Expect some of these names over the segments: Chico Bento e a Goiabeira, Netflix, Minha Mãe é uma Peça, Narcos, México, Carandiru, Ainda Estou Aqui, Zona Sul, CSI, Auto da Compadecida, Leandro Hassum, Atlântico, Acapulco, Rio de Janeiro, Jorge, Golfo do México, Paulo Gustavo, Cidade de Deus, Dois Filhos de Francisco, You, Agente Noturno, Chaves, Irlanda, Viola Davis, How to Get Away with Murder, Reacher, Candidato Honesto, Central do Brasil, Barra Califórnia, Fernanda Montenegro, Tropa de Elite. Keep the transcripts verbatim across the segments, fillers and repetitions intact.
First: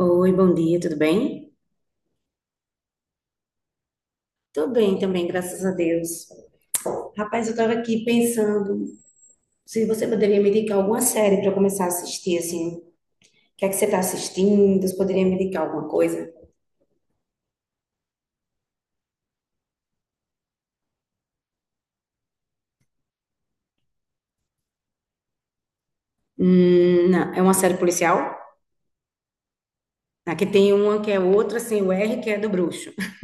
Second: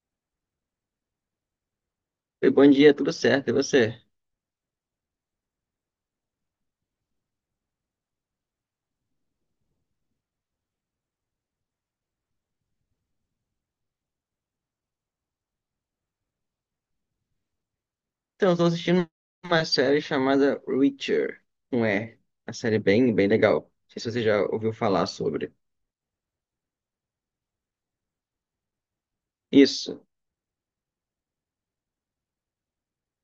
Oi, bom dia, tudo bem? Oi, bom dia, tudo certo? E você? Tô bem também, graças a Deus. Rapaz, eu tava aqui pensando se você poderia me indicar alguma série para eu começar a assistir, assim. O que é que você tá assistindo? Você poderia me indicar alguma coisa? Então, estou assistindo uma série chamada Reacher, um R. Uma série é bem, bem legal. Não sei se você já ouviu falar sobre. Hum, não, é uma série policial? Isso. Aqui tem uma que é outra sem o R, que é do bruxo.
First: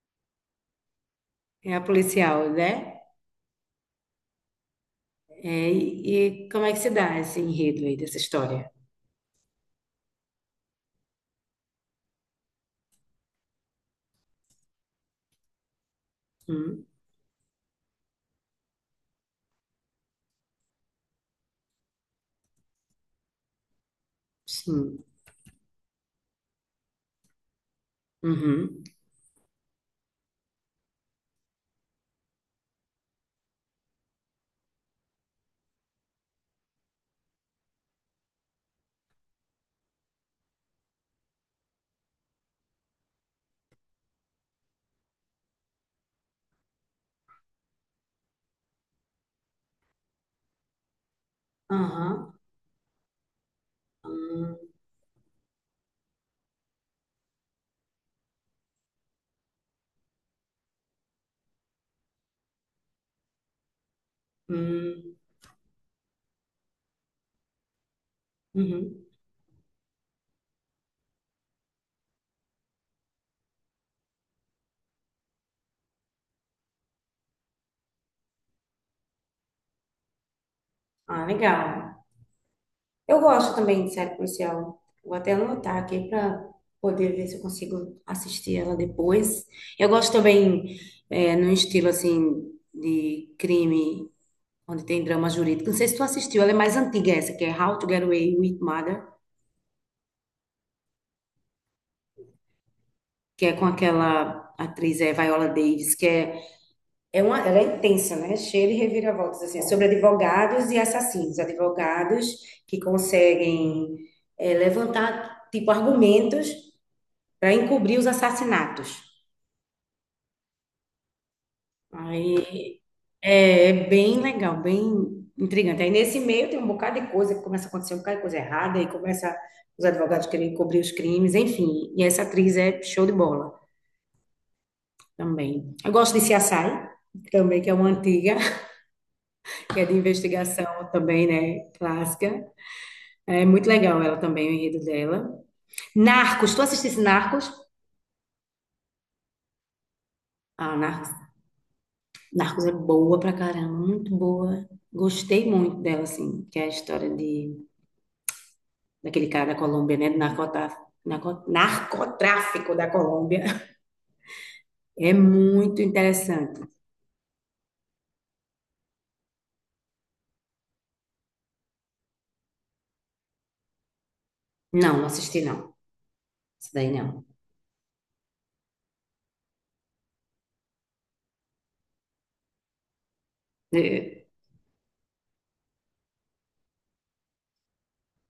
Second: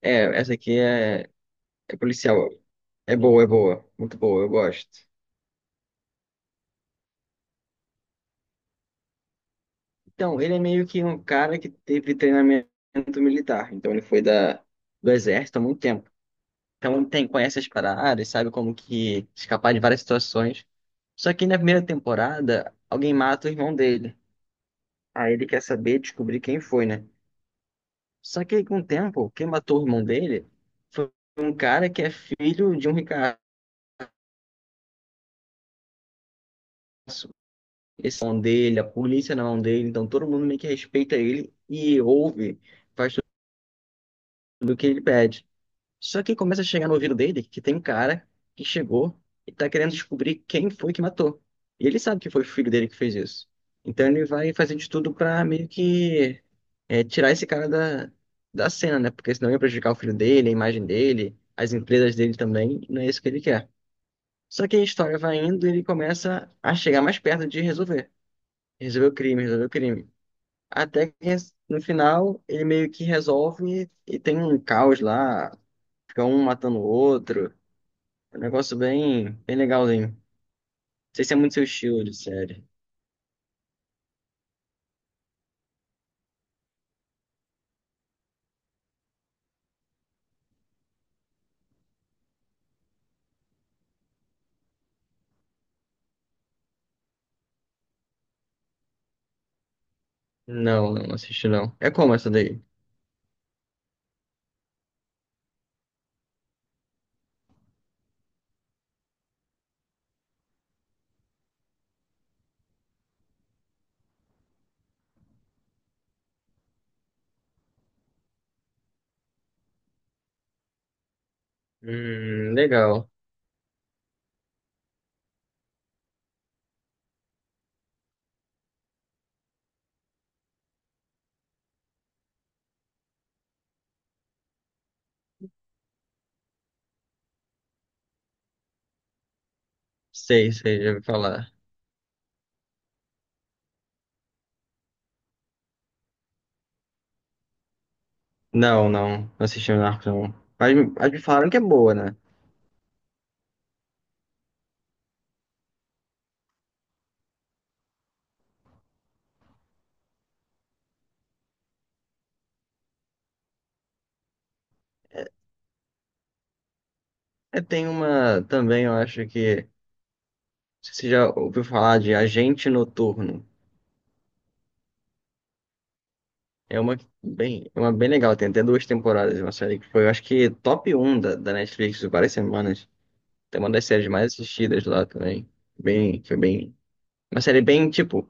É, essa aqui é, É a é policial. policial, né? É boa, é boa. Muito boa, eu gosto. É, e, e como é que se dá esse enredo aí dessa história? Então, ele é meio que um cara que teve treinamento militar. Então, ele foi da, do exército há muito tempo. Hum, Então, tem, conhece as paradas, sabe como que escapar de várias situações. Só que na primeira temporada, alguém mata o irmão dele. sim. Aí ele quer saber, descobrir quem foi, né? Só que aí, com Uhum. o tempo, quem matou o irmão dele foi um cara que é filho de um ricaço. Esse é na mão dele, a polícia é na mão dele, então todo mundo meio que respeita ele e ouve, faz tudo o que ele pede. Só que começa a chegar no ouvido dele que tem um cara que chegou e tá querendo descobrir quem foi que matou. E ele sabe que Aham. foi o filho dele que fez isso. Então ele vai Hum, fazer de tudo pra meio que é, tirar esse cara da, da cena, né? Porque senão ia prejudicar o filho dele, a imagem dele, as empresas dele também. e Não é isso que ele quer. Só que a hum, história vai indo e ele começa a chegar mais perto de resolver. uhum. Resolver o crime, resolver o crime. Até que no final ele meio que resolve e tem um caos lá. Fica um matando o outro. É um negócio bem, bem legalzinho. Não Ah, sei se é muito seu legal. estilo de série. Eu gosto também de série policial. Vou até anotar aqui para poder ver se eu consigo assistir ela depois. Eu gosto também é, no estilo assim de crime, onde tem drama jurídico. Não sei se tu assistiu, ela é mais antiga essa, que é How to Get Away with Murder, Não, não assisti não. É como essa daí? que é com aquela atriz é, Viola Davis, que é, é uma, ela é intensa, né? Cheia de reviravoltas, assim. É sobre advogados e assassinos, advogados que conseguem é, levantar tipo argumentos para encobrir os assassinatos. Hum, Aí legal. é, é bem legal, bem intrigante. Aí nesse meio tem um bocado de coisa que começa a acontecer, um bocado de coisa errada, aí começa os advogados querendo encobrir os crimes, enfim. E essa atriz é show de bola também. Eu gosto de C S I também, que é uma antiga, que é de Sei, sei, investigação já ouvi também, falar. né? Clássica. É muito legal ela também, o enredo dela. Narcos, tu assistisse Narcos? Não, não, não assisti o Narcos não. Mas, Ah, me- Narcos mas me falaram que é boa, né? Narcos é boa pra caramba, muito boa. Gostei muito dela, assim, que é a história de, daquele cara da Colômbia, né? Do narcota- narco- narcotráfico da Colômbia. É muito interessante. É, tem uma também, eu acho que... Não sei se Você já ouviu falar de Agente Noturno? Não, não assisti, não. Isso É daí uma não. bem, é uma bem legal, tem até duas temporadas, uma série que foi, eu acho que top um da, da Netflix por várias semanas. Tem uma das séries É, mais assistidas lá também. Bem, foi bem. Uma série bem, tipo.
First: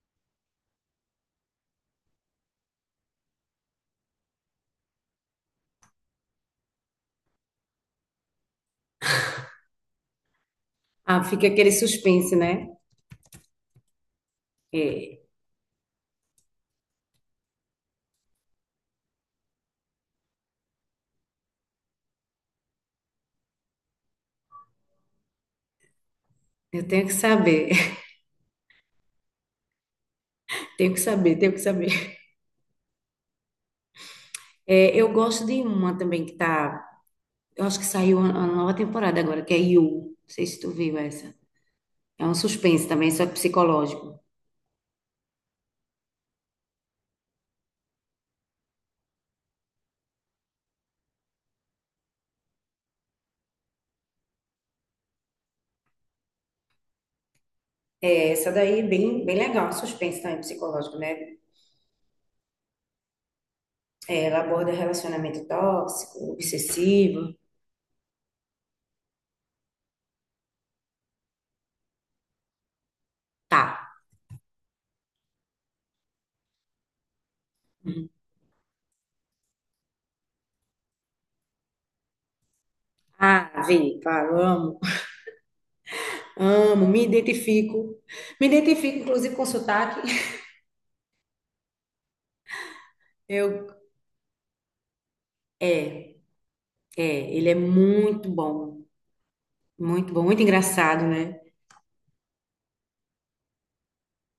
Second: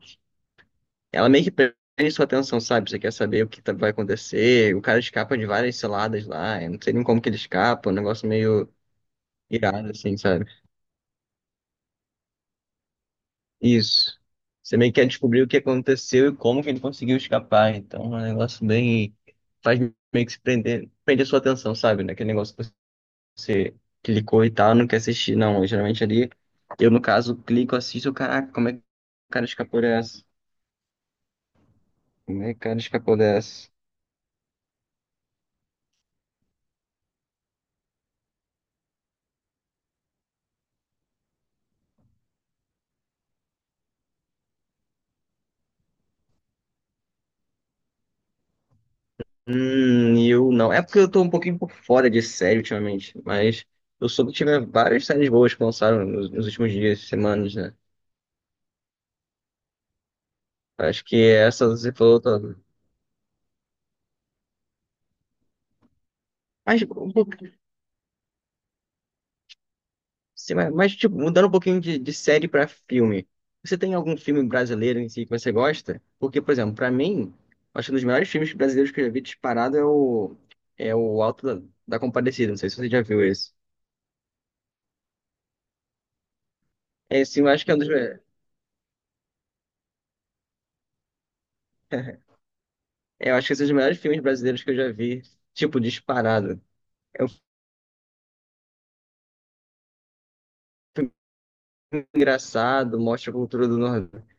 Ela meio que prende sua atenção, sabe? Você quer saber o que tá- vai acontecer. O cara escapa de várias ciladas lá. Eu não sei nem como que ele escapa. É Um negócio meio irado, assim, sabe? ah, fica aquele suspense, né? Isso. Você meio que quer É, descobrir o que aconteceu e como que ele conseguiu escapar. Então, é um negócio bem. Faz meio que se prender... Prender sua atenção, sabe? Naquele negócio que você clicou e tal, não quer assistir. Não, eu, geralmente ali. eu Eu, no tenho que caso, saber, clico, assisto. Caraca, como é que o cara escapou dessa? tenho que saber, tenho que saber. Como é que o cara escapou dessa? É, eu gosto de uma também que tá. Eu acho que saiu a a nova temporada agora, que é You. Não sei se tu viu essa. É um suspense também, só que psicológico. Hum, eu não. É porque eu tô um pouquinho por fora de série ultimamente, mas eu soube que tiveram várias séries boas que lançaram nos, nos últimos dias, semanas, né? É, essa daí é bem, bem legal, suspense também psicológico, Acho que né? é essa você falou, tá. É, ela aborda relacionamento tóxico, mas, um obsessivo. pouquinho- sim, mas, mas, tipo, mudando um pouquinho de, de série pra filme. Tá. Você tem algum filme brasileiro em si que você gosta? Porque, por exemplo, pra mim, acho que um dos Uhum. melhores filmes brasileiros que eu já vi disparado é o, é o Alto da, da Compadecida. Não sei se você já viu Ah, esse. vi, claro, amo. Amo, me É, sim, eu acho que é um dos identifico. melhores. Me identifico, inclusive, com sotaque. Eu acho que esse é um dos Eu, melhores filmes brasileiros que eu já vi. Tipo, é, disparado. É um é, ele é muito bom. Muito bom, muito engraçado, filme né? engraçado, mostra a cultura do Nordeste.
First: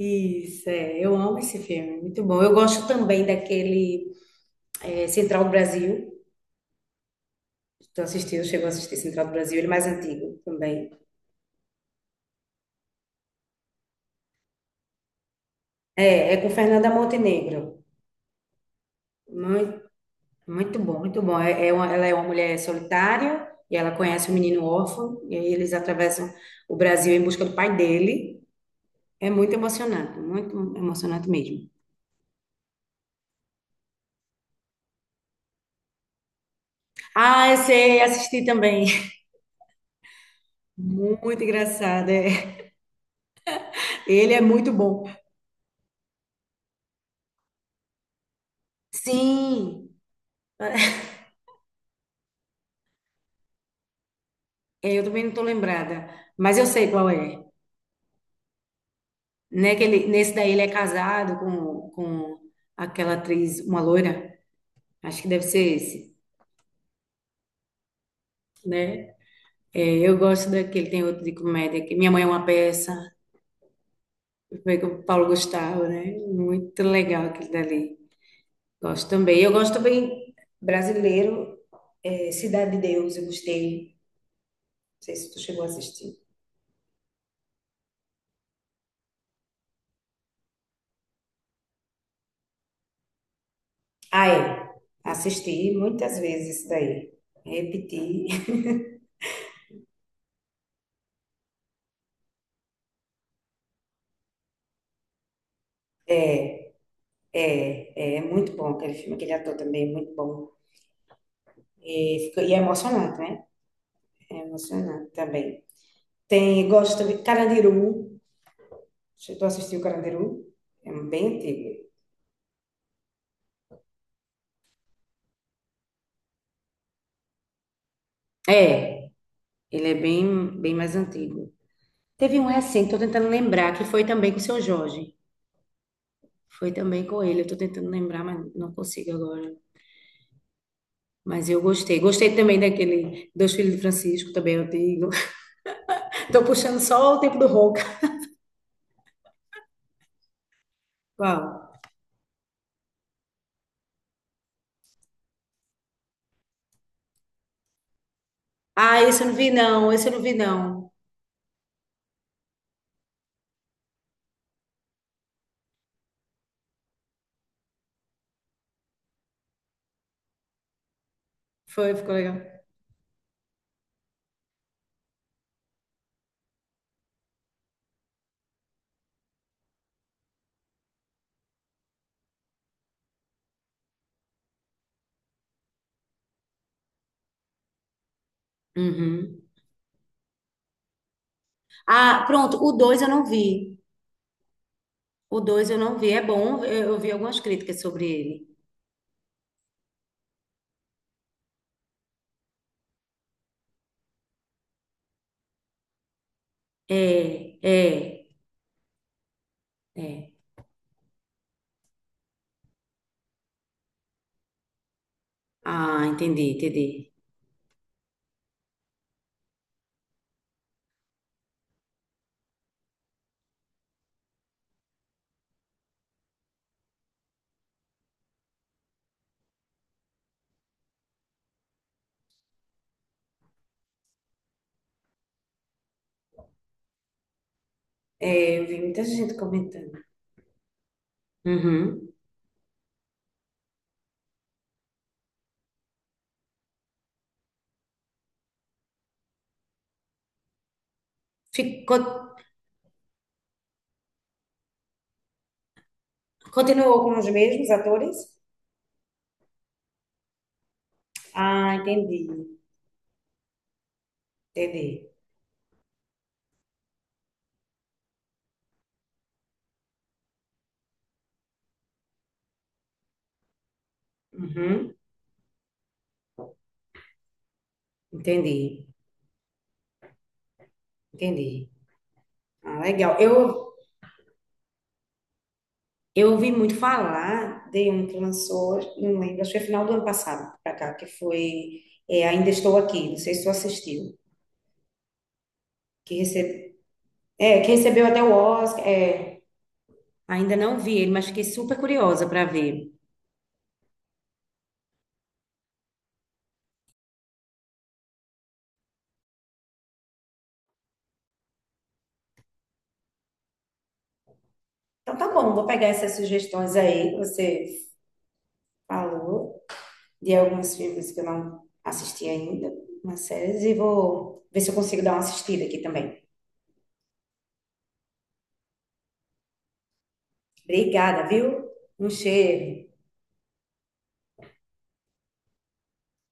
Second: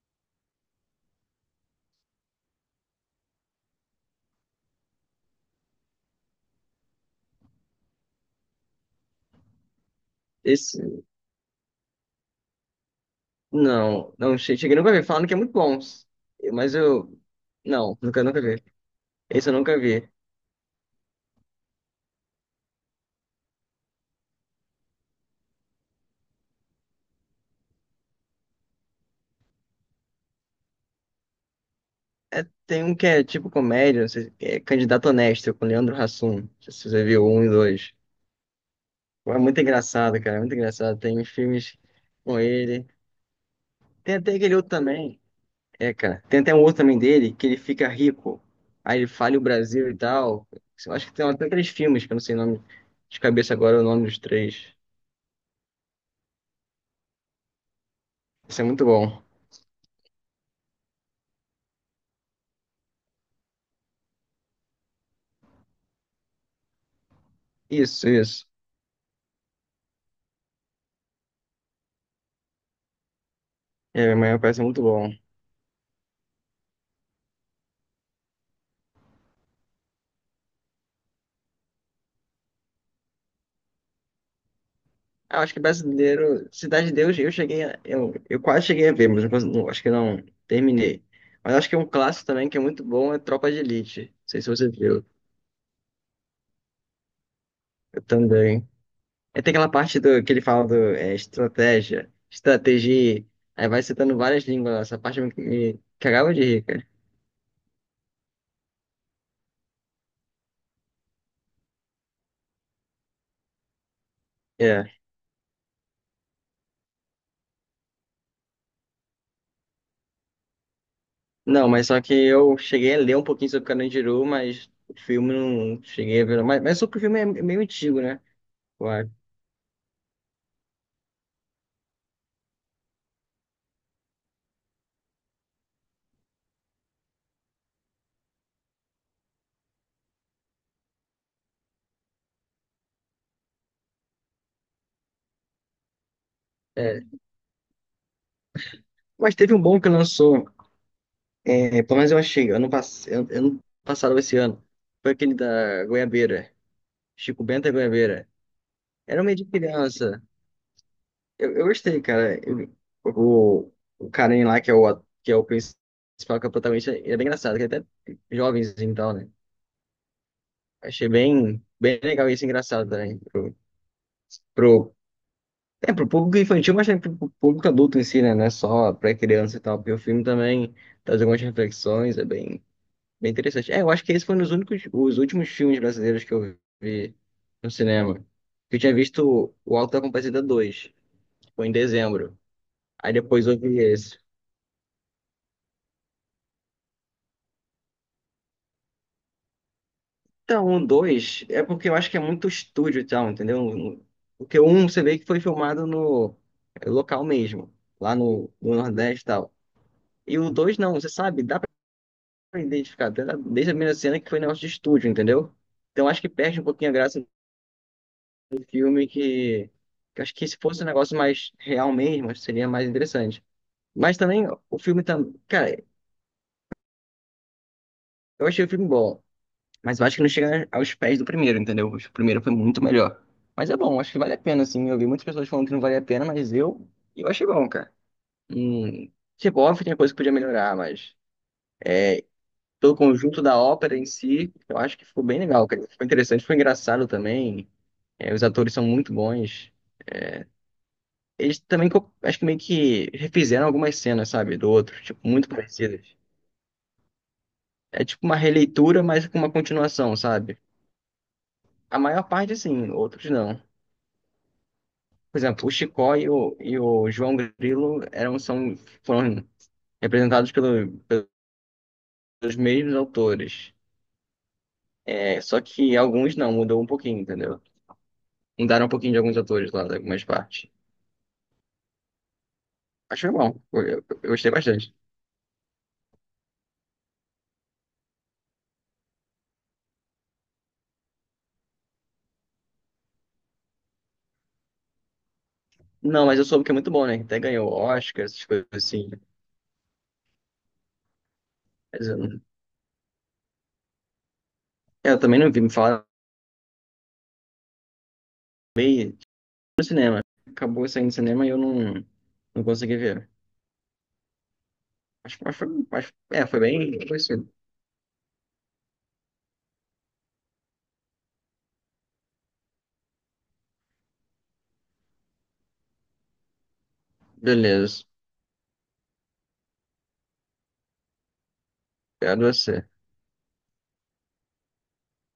Isso, é, eu amo esse filme, muito bom. Eu gosto também daquele é, Central do Brasil. Tu assistiu, chegou a assistir Central do Brasil? Ele é mais antigo Esse, também. não, não, che- cheguei nunca a ver. Falando que é muito bom. É, é com Mas Fernanda eu, Montenegro. não, nunca, nunca vi. Esse eu nunca Muito, vi. muito bom, muito bom. É, é uma- ela é uma mulher solitária e ela conhece um menino órfão e aí eles atravessam o Brasil em busca do pai dele. É muito emocionante, muito emocionante mesmo. É, tem um que é tipo comédia, não sei, é Candidato Honesto, com Leandro Hassum. Não sei se você viu um e Ah, eu dois. sei, assisti também. É muito engraçado, cara, é muito engraçado. Tem Muito filmes engraçado. com É. ele. Tem Ele até é aquele outro muito bom. também. É, cara. Tem até um outro também dele que ele fica rico. Aí ele fala o Brasil Sim, e tal. Eu acho que tem até três filmes, que eu não sei o nome de cabeça agora, o nome dos três. é, eu também não estou lembrada, mas eu sei qual é. Isso é muito bom. Né, que ele, nesse daí ele é casado com, com aquela atriz, uma loira. Acho que deve ser esse. Isso, isso. É, eu gosto daquele, tem outro de comédia, que Minha Mãe é uma Peça, É, amanhã parece foi muito com o bom. Paulo Gustavo, né? Muito legal aquele dali. Gosto também. Eu gosto também brasileiro, é, Cidade de Deus, eu gostei. Não sei se tu Ah, acho que chegou a assistir. brasileiro, Cidade de Deus, eu cheguei a, eu, eu quase cheguei a ver, mas não, cons- não- acho que não terminei. Mas acho que é um clássico também que é muito bom é Tropa de Elite. Não Ah, sei se você é. viu. Assisti muitas vezes isso daí. Eu Repeti. também. Aí tem aquela parte do, que ele fala do é, estratégia, estratégia, aí vai citando várias línguas, lá. Essa parte me, me cagava de rir, É, cara. é, é muito bom aquele filme, aquele ator também é muito bom. E, fica- e é emocionante, né? É É. emocionante também. Tem, gosto também de Carandiru. Já tu assistiu o Carandiru? É bem antigo. Não, mas só que eu cheguei a ler um pouquinho sobre Carandiru, mas o filme não cheguei a ver. não. Mas, mas só que o filme é meio antigo, né? Eu É, acho. ele é bem, bem mais antigo. Teve um recente, tô tentando lembrar, que foi também com o seu Jorge. Foi também com ele, eu tô tentando lembrar, mas não consigo agora. Mas eu gostei. Gostei também daquele Dois Filhos de Francisco, também antigo. Tô puxando É. só o tempo do Ronca. Mas teve um bom que lançou, Qual? é, pelo menos eu achei, ano, pass... ano passado, ou esse ano, foi aquele da Goiabeira, Chico Bento e a Goiabeira. Ah, Era esse um eu não meio de vi não, esse eu não criança. vi não. Eu, eu gostei, cara. Eu- o, o carinha lá, que é o, at- que é o principal, que é o protagonista, ele é bem engraçado, que é até jovenzinho e tal, né? Achei bem, Foi, bem ficou legal legal. isso, engraçado também. Pro, pro, é, pro público infantil, mas também pro, pro público adulto em si, né? Não é só pra criança e tal, porque o filme também traz algumas reflexões, é bem, bem interessante. É, eu acho que esse foi um dos únicos, os últimos filmes brasileiros que eu vi no cinema. Eu tinha Uhum. visto o Auto da Compadecida dois foi em Ah, dezembro. pronto, o dois eu Aí não depois eu vi. vi esse. O dois eu não vi, é bom, eu eu vi algumas críticas sobre ele. Então, o dois é porque eu acho que é muito estúdio e tal, entendeu? Porque o um você vê que foi filmado no é, É, local mesmo, é, lá no, no Nordeste e tal. é. E o dois não, você sabe, dá pra identificar até da- desde a primeira cena que foi negócio de estúdio, entendeu? Ah, Então acho que entendi, perde um pouquinho a entendi. graça do filme, que, que acho que se fosse um negócio mais real mesmo, acho que seria mais interessante. Mas também o filme tá, cara, eu achei o filme bom. Mas eu acho que não chega aos pés do primeiro, entendeu? O primeiro foi muito melhor. Mas é bom, acho que vale a pena, assim. Eu vi muitas pessoas falando que não vale a pena, mas eu, eu achei bom, cara. É, eu vi muita Hum, gente tipo, óbvio, tinha comentando. coisa que podia melhorar, mas Uhum. pelo conjunto da ópera em si, eu acho que ficou bem legal, cara. Ficou interessante, foi engraçado também. É, os atores são muito bons. Eles também, Ficou, co- acho que meio que refizeram algumas cenas, sabe, do outro, tipo, muito parecidas. continuou com os mesmos É atores? tipo uma releitura, mas com uma continuação, sabe? Ah, A entendi, maior parte, sim, outros não. entendi. Por exemplo, o Chicó e o, e o, João Grilo eram, são, foram representados pelo- pelos mesmos autores. Uhum. É, só que alguns não, mudou um pouquinho, entendeu? Mudaram Entendi, um pouquinho de alguns autores lá, de algumas partes. entendi. Ah, legal. Acho que foi bom, Eu, eu, eu- eu gostei bastante. eu ouvi muito falar de um que lançou, não lembro, acho que foi final do ano passado, pra cá, que foi é, Ainda Estou Aqui, não sei se tu assistiu, que, Não, mas eu soube que é recebe, muito bom, né? Até é, que ganhou recebeu até Oscar, o essas coisas Oscar. assim. é, Ainda não vi ele, mas fiquei super Mas eu, curiosa não- para ver. eu também não vi, me falaram bem no cinema. Acabou saindo no cinema e eu não, não consegui ver. Então tá bom, vou pegar essas Mas, mas foi, sugestões mas, aí que é, foi você bem. Foi assim. falou, de alguns filmes que eu não assisti ainda, umas séries, e vou ver se eu consigo dar uma assistida aqui também. Beleza, Obrigada, viu? Um cheiro. obrigado a você.